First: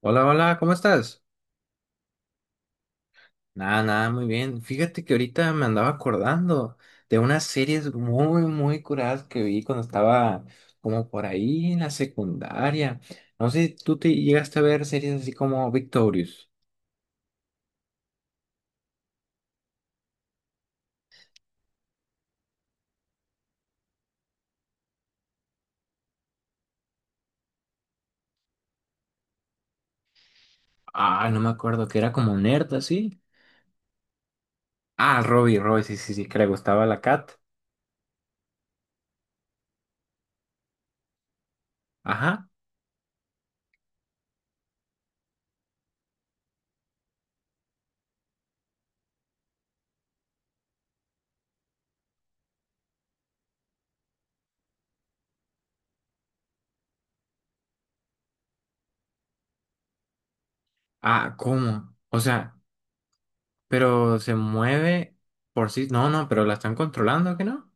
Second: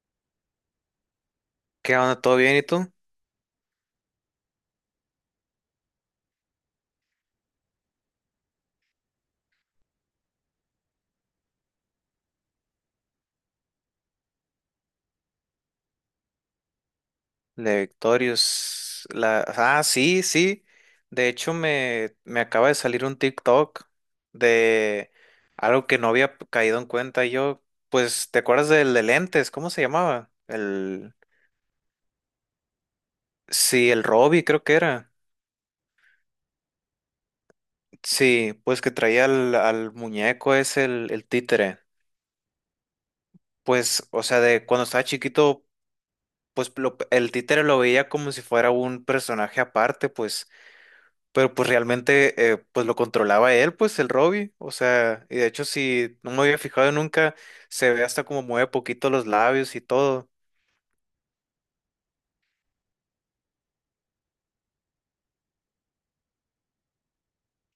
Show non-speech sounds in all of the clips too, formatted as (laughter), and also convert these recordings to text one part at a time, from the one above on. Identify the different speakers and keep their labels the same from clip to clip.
Speaker 1: Hola, hola, ¿cómo estás?
Speaker 2: ¿Qué onda? ¿Todo bien? ¿Y tú?
Speaker 1: Nada, nada, muy bien. Fíjate que ahorita me andaba acordando de unas series muy, muy curadas que vi cuando estaba como por ahí en la secundaria. No sé, ¿tú te llegaste a ver series así como Victorious?
Speaker 2: La de Victorious. La... Ah, sí, sí. De hecho, me acaba de salir un TikTok de algo que no había caído en cuenta. Yo, pues, ¿te acuerdas del de lentes? ¿Cómo se llamaba? El...
Speaker 1: Ah, no me acuerdo, que era como nerd así.
Speaker 2: Sí, el Robbie creo que era.
Speaker 1: Ah, Robbie, Robbie, sí, sí, sí, que le gustaba la Cat.
Speaker 2: Sí, pues que traía al, al muñeco, es el títere.
Speaker 1: Ajá.
Speaker 2: Pues, o sea, de cuando estaba chiquito, pues el títere lo veía como si fuera un personaje aparte, pues. Pero pues realmente pues lo controlaba él, pues el Robbie, o sea, y de hecho si no me había fijado nunca, se ve hasta como mueve poquito los labios y todo.
Speaker 1: Ah, ¿cómo? O sea, pero se mueve por sí. No, no, pero la están controlando, ¿que no?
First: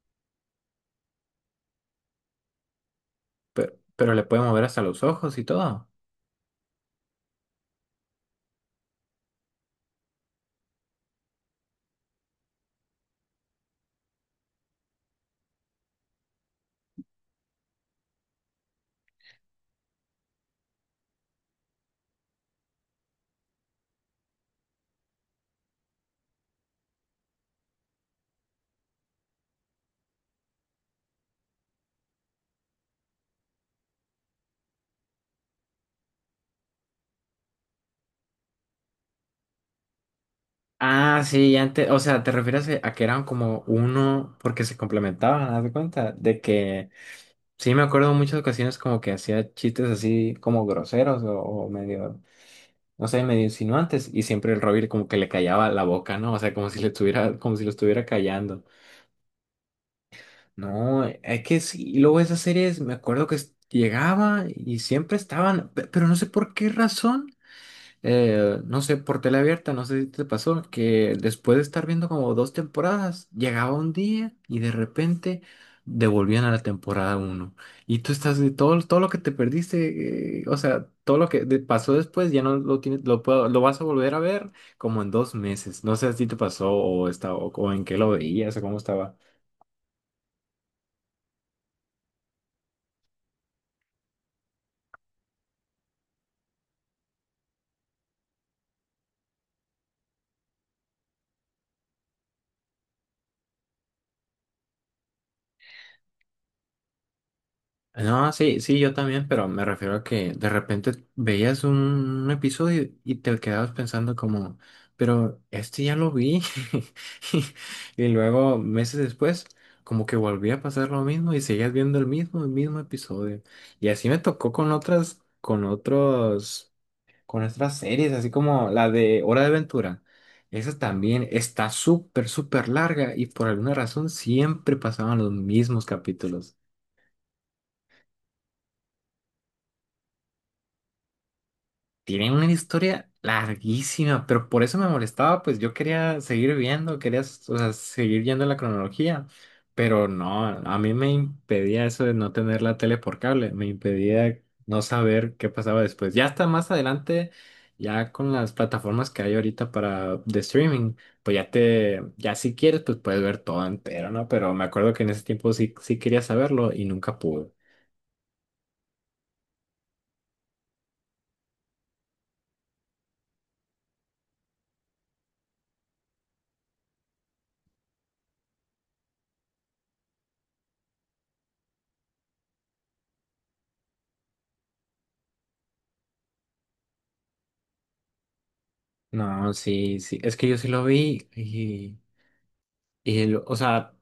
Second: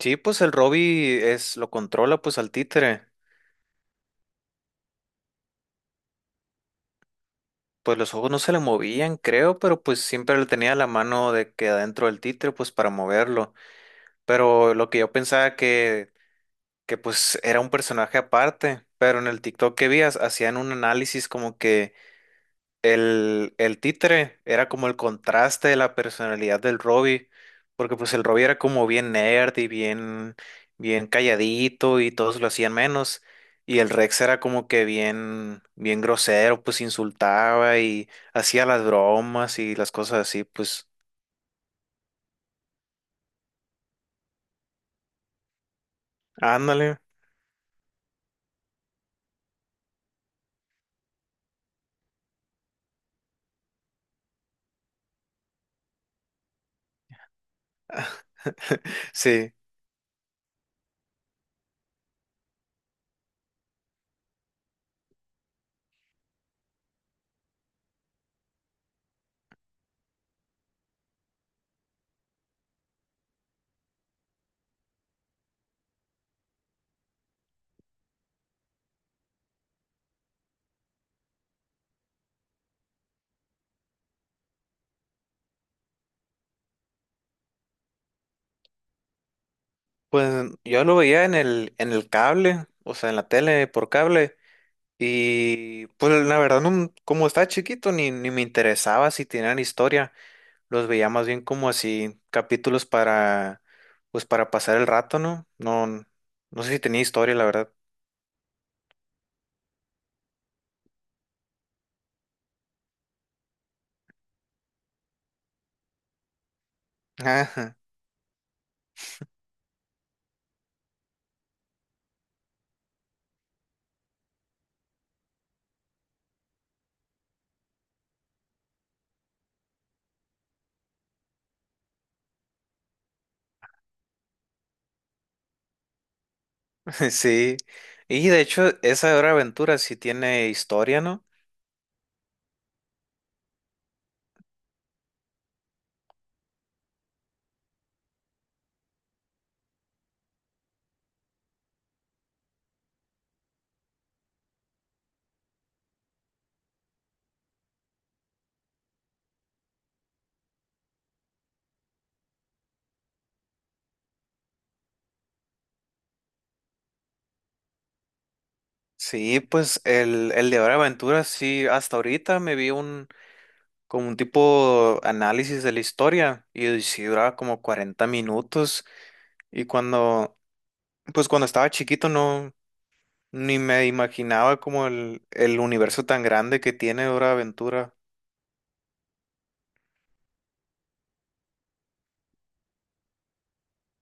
Speaker 2: Sí, pues el Robbie es, lo controla pues al títere.
Speaker 1: Pero le puede mover hasta los ojos y todo.
Speaker 2: Pues los ojos no se le movían, creo, pero pues siempre le tenía la mano de que adentro del títere pues para moverlo, pero lo que yo pensaba que pues era un personaje aparte, pero en el TikTok que vi hacían un análisis como que el títere era como el contraste de la personalidad del Robbie, porque pues el Robbie era como bien nerd y bien, bien calladito y todos lo hacían menos, y el Rex era como que bien, bien grosero, pues insultaba y hacía las bromas y las cosas así, pues.
Speaker 1: Ah, sí, y antes, o sea, te refieres a que eran como uno porque se complementaban, haz de cuenta, de que
Speaker 2: Ándale,
Speaker 1: sí me acuerdo en muchas ocasiones como que hacía chistes así como groseros o medio, no sé, medio insinuantes y siempre el Robin como que le callaba la boca, ¿no? O sea, como si le estuviera, como si lo estuviera callando.
Speaker 2: sí,
Speaker 1: No, es que sí, y luego esas series me acuerdo que llegaba y siempre estaban, pero no sé por qué razón. No sé, por tele abierta, no sé si te pasó, que después de estar viendo como dos temporadas, llegaba un día y de repente devolvían a la temporada uno. Y tú estás de todo, todo lo que te perdiste, o sea, todo lo que pasó después ya no lo tienes, lo vas a volver a ver como en dos meses. No sé si te pasó o está, o en qué lo veías o cómo estaba.
Speaker 2: pues yo lo veía en el cable, o sea, en la tele por cable. Y pues la verdad, no- como estaba chiquito, ni me interesaba si tenían historia. Los veía más bien como así capítulos para, pues para pasar el rato, ¿no? No, no sé si tenía historia, la verdad.
Speaker 1: No, sí, sí, yo también, pero me refiero a que de repente veías un, episodio y te quedabas pensando como, pero este ya lo vi. (laughs)
Speaker 2: Ajá.
Speaker 1: Y luego, meses después, como que volvía a pasar lo mismo y seguías viendo el mismo episodio. Y así me tocó con otras, con otros, con otras series, así como la de Hora de Aventura. Esa también está súper, súper larga y por alguna razón siempre pasaban los mismos capítulos.
Speaker 2: (laughs) Sí, y de hecho esa de Hora de Aventura sí tiene historia, ¿no?
Speaker 1: Tiene una historia larguísima, pero por eso me molestaba, pues yo quería seguir viendo, quería, o sea, seguir yendo en la cronología, pero no, a mí me impedía eso de no tener la tele por cable, me impedía no saber qué pasaba después. Ya hasta más adelante, ya con las plataformas que hay ahorita para de streaming, pues ya te, ya si quieres, pues puedes ver todo entero, ¿no? Pero me acuerdo que en ese tiempo sí, sí quería saberlo y nunca pude.
Speaker 2: Sí, pues el de Hora de Aventura sí, hasta ahorita me vi un como un tipo análisis de la historia y sí duraba como 40 minutos y cuando, pues cuando estaba chiquito no, ni me imaginaba como el universo tan grande que tiene Hora de Aventura.
Speaker 1: No, sí, sí, es que yo sí lo vi. Y, o sea,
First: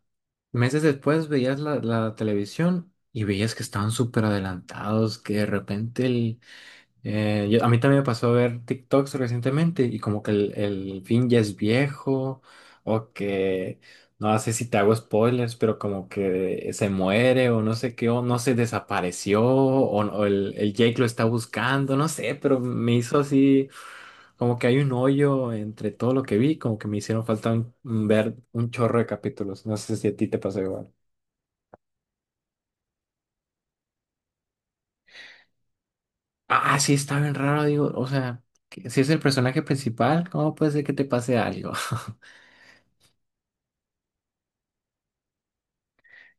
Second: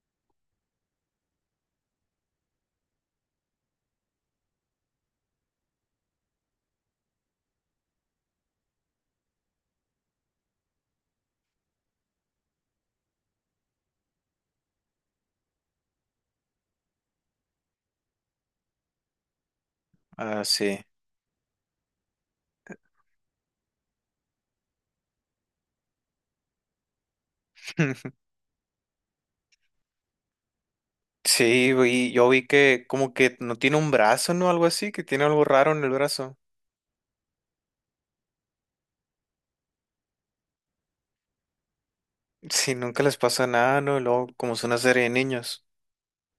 Speaker 1: meses después veías la, la televisión y veías que estaban súper adelantados, que de repente el... A mí también me pasó a ver TikToks recientemente y como que el fin ya es viejo o que... No sé si te hago spoilers, pero como que se muere o no sé qué, o no se desapareció, o
Speaker 2: Ah,
Speaker 1: el
Speaker 2: sí.
Speaker 1: Jake lo está buscando, no sé, pero me hizo así como que hay un hoyo entre todo lo que vi, como que me hicieron falta un
Speaker 2: (laughs)
Speaker 1: ver un chorro de capítulos. No sé si a ti te pasó igual.
Speaker 2: Sí, yo vi que como que no tiene un brazo, ¿no? Algo así, que tiene algo raro en el brazo.
Speaker 1: Ah, sí, está bien raro, digo, o sea, si es el personaje principal, ¿cómo puede ser que te pase algo? (laughs)
Speaker 2: (laughs) Sí, nunca les pasa nada, ¿no? Y luego, como es una serie de niños.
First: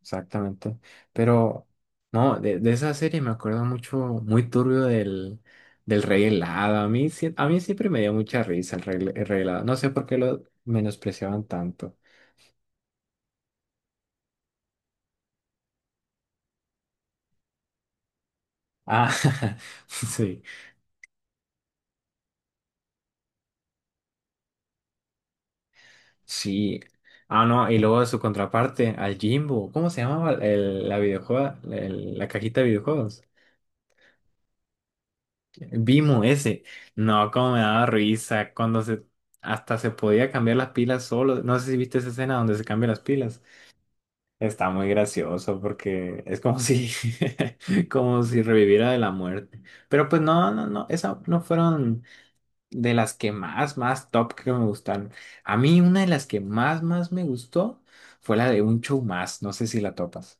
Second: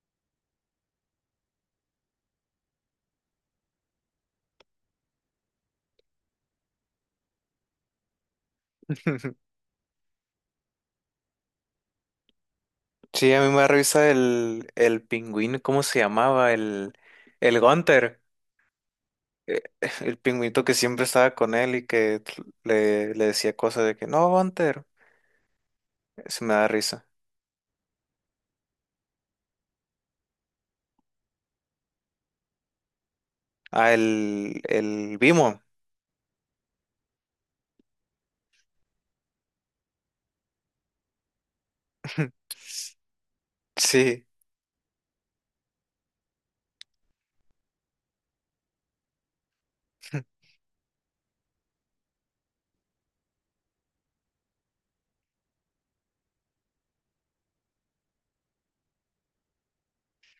Speaker 1: Exactamente. Pero, no, de esa serie me acuerdo mucho, muy turbio del, del Rey Helado. A mí, a mí siempre me dio mucha risa el
Speaker 2: (laughs)
Speaker 1: Rey Helado. No sé por qué lo menospreciaban tanto.
Speaker 2: Sí, a mí me revisa el pingüino, ¿cómo se llamaba? El Gunther.
Speaker 1: Ah,
Speaker 2: Eh,
Speaker 1: (laughs)
Speaker 2: (laughs) el
Speaker 1: sí.
Speaker 2: pingüinito que siempre estaba con él y que le decía cosas de que, no, Gunther. Se me da
Speaker 1: Sí.
Speaker 2: risa.
Speaker 1: Ah, no, y luego su contraparte, al Jimbo. ¿Cómo se llamaba la videojuego, la cajita de videojuegos?
Speaker 2: Ah, el Bimo.
Speaker 1: Vimo ese. No, cómo me daba risa cuando se hasta se podía cambiar las pilas solo. No sé si viste esa escena
Speaker 2: (laughs)
Speaker 1: donde se cambian las pilas.
Speaker 2: Sí.
Speaker 1: Está muy gracioso porque es como si (laughs) como si reviviera de la muerte. Pero pues no, no, no, esa no fueron de las que más, más top que me gustaron. A mí una de las que más, más me gustó fue la de Un Show Más. No sé si la topas.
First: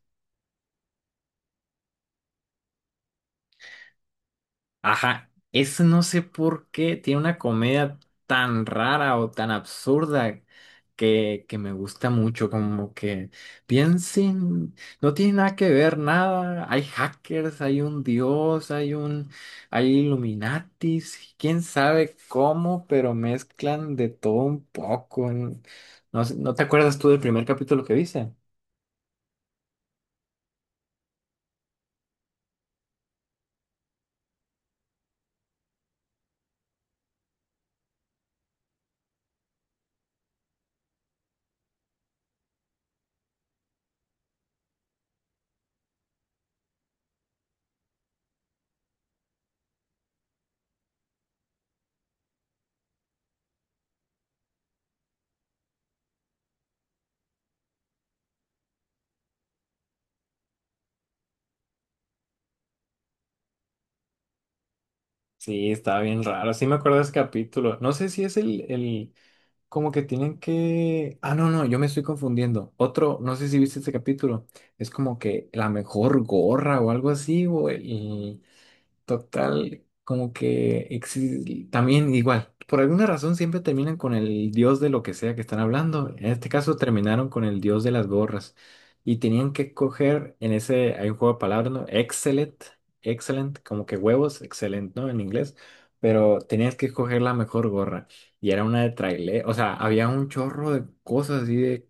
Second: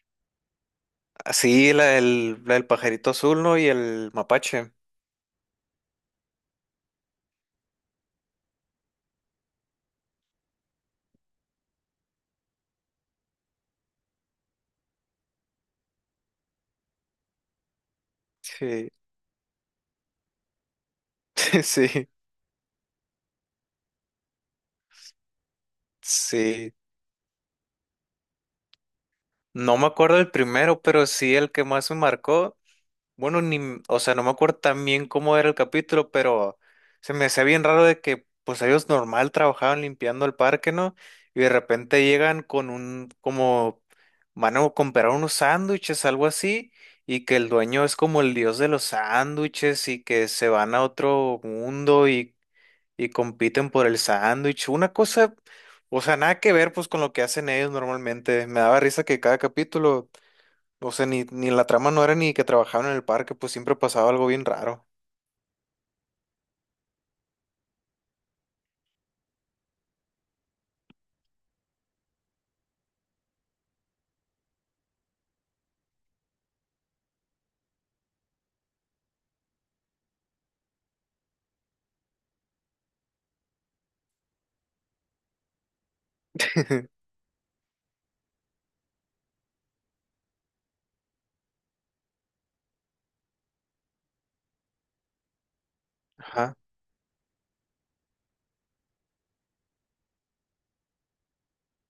Speaker 2: Ah, sí, la, el, la del pajarito azul, ¿no? Y el mapache.
Speaker 1: Ajá, eso no sé por qué tiene una comedia tan rara o tan absurda que me gusta mucho, como que piensen, no tiene nada que ver nada, hay hackers, hay un dios,
Speaker 2: Sí,
Speaker 1: hay un, hay Illuminatis, quién
Speaker 2: (laughs) sí,
Speaker 1: sabe cómo, pero mezclan de todo un poco. No, sé, ¿no te
Speaker 2: sí.
Speaker 1: acuerdas tú del primer capítulo que viste?
Speaker 2: No me acuerdo del primero, pero sí el que más me marcó. Bueno, ni, m- o sea, no me acuerdo tan bien cómo era el capítulo, pero se me hacía bien raro de que, pues ellos normal trabajaban limpiando el parque, ¿no? Y de repente llegan con un, como, van a comprar unos sándwiches, algo así, y que el dueño es como el dios de los sándwiches y que se van a otro mundo y. Y compiten por el sándwich. Una cosa, o sea, nada que ver pues con lo que hacen ellos normalmente. Me daba risa que cada capítulo, o sea, ni la trama no era ni que trabajaban en el parque, pues siempre pasaba algo bien raro.
Speaker 1: Sí, estaba bien raro, sí me acuerdo de ese capítulo, no sé si es el, el. Como que tienen que... Ah, no, no, yo me estoy confundiendo. Otro, no sé si viste este capítulo, es como que la mejor gorra o algo así, güey. Total, como que también igual, por alguna razón siempre terminan con el dios de lo que sea que están hablando. En este caso
Speaker 2: (laughs)
Speaker 1: terminaron con el dios de las gorras y tenían que coger en ese, hay un juego de palabras, ¿no? Excellent, excellent, como que huevos, excellent, ¿no? En inglés, pero
Speaker 2: Ajá.
Speaker 1: tenías que escoger la mejor gorra y era una de trailer, o sea, había un chorro de cosas así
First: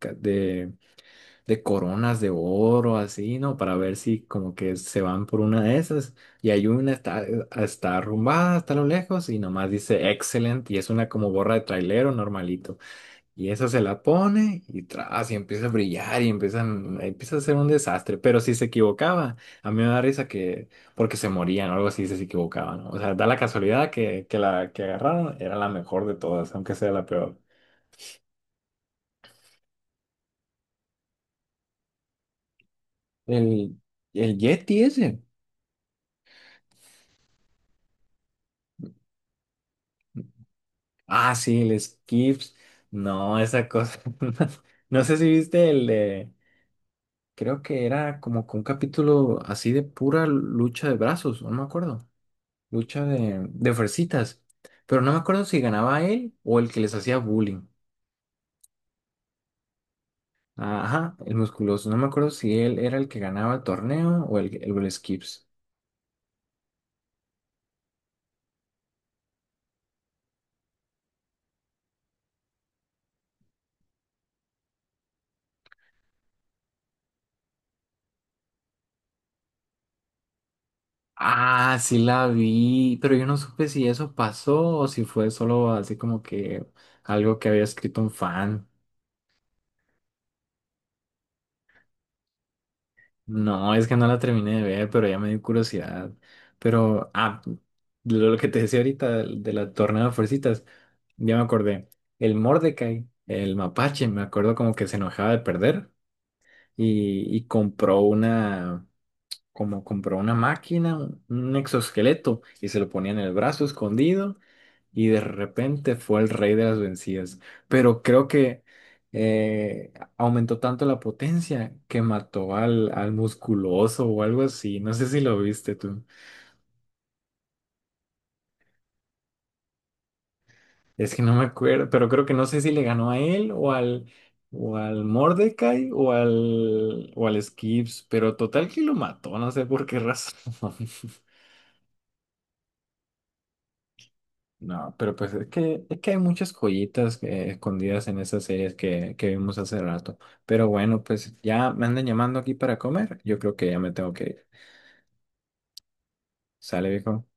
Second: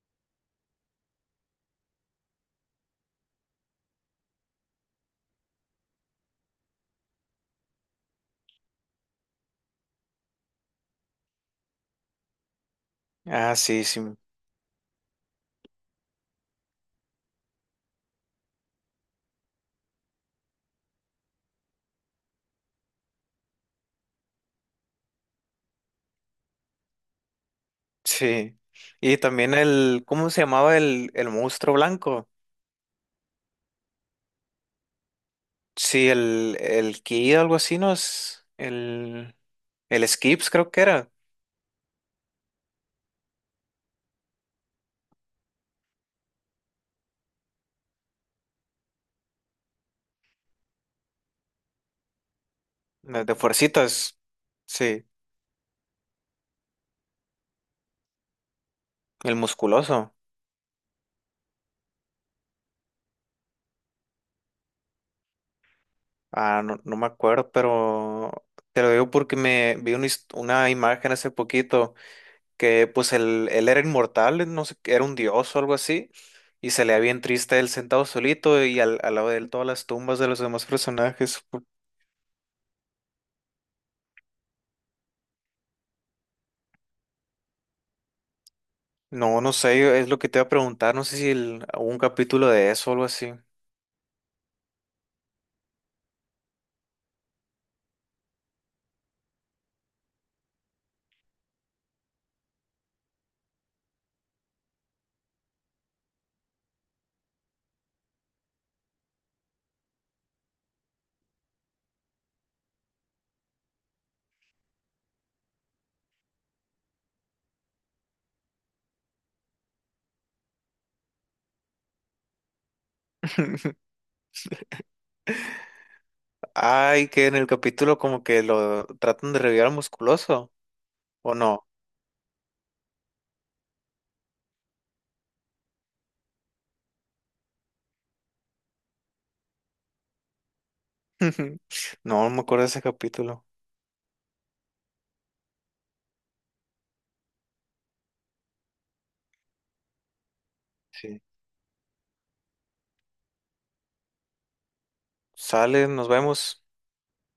Speaker 1: de coronas de oro, así, ¿no? Para ver si como que se van por una de esas. Y hay una, está, está arrumbada hasta lo lejos y nomás dice Excellent y es una como gorra de trailero normalito. Y
Speaker 2: Ah,
Speaker 1: esa se
Speaker 2: sí,
Speaker 1: la
Speaker 2: sí,
Speaker 1: pone y tras, y empieza a brillar y empiezan, empieza a ser un desastre. Pero si se equivocaba, a mí me da risa que, porque se morían o algo así, si se equivocaban, ¿no? O sea, da la casualidad que la que agarraron era la mejor de todas, aunque sea la peor.
Speaker 2: sí. Y también el, ¿cómo se llamaba el monstruo blanco?
Speaker 1: El, el Yeti ese.
Speaker 2: Sí, el Ki, algo así, ¿no? Es el Skips creo que era,
Speaker 1: Ah, sí, el Skips. No, esa cosa. (laughs) No sé si viste el de. Creo que era como con un capítulo así de pura lucha de brazos, o no me acuerdo. Lucha
Speaker 2: de
Speaker 1: de
Speaker 2: fuercitas.
Speaker 1: fuercitas. Pero
Speaker 2: Sí,
Speaker 1: no me acuerdo si ganaba él o el que les hacía bullying.
Speaker 2: el musculoso.
Speaker 1: Ajá, el musculoso. No me acuerdo si él era el que ganaba el torneo o el Skips.
Speaker 2: Ah, no, no me acuerdo, pero te lo digo porque me vi una, una imagen hace poquito que pues él era inmortal, no sé, era un dios o algo así, y se le veía bien triste él sentado solito y al, al lado de él todas las tumbas de los demás personajes. Pu-
Speaker 1: Ah, sí la vi, pero yo no supe si eso pasó o si fue solo así como que algo que había escrito un fan.
Speaker 2: No, no sé, es lo que te iba a preguntar, no sé si hubo un capítulo de eso o algo así.
Speaker 1: No, es que no la terminé de ver, pero ya me dio curiosidad. Pero, ah, lo que te decía ahorita de, la tornada de fuercitas, ya me acordé. El Mordecai, el mapache, me acuerdo como que se enojaba de perder y compró una, como compró una máquina, un exoesqueleto y se lo ponía en el brazo escondido y de repente fue el rey de las vencidas. Pero creo que aumentó tanto la potencia que mató al, al
Speaker 2: (laughs)
Speaker 1: musculoso o algo así. No sé si lo viste tú.
Speaker 2: Ay, que en el capítulo como que lo tratan de revivir al musculoso,
Speaker 1: Es que no
Speaker 2: ¿o
Speaker 1: me
Speaker 2: no?
Speaker 1: acuerdo, pero creo que no sé si le ganó a él o al Mordecai o al Skips, pero total que lo mató, no sé por qué razón. (laughs)
Speaker 2: (laughs) No, no me acuerdo de ese capítulo.
Speaker 1: No, pero pues es que hay muchas joyitas escondidas en esas series que vimos hace rato. Pero bueno,
Speaker 2: Sí.
Speaker 1: pues ya me andan llamando aquí para comer. Yo creo que ya me tengo que ir.
Speaker 2: Sale, nos vemos.
Speaker 1: ¿Sale, viejo?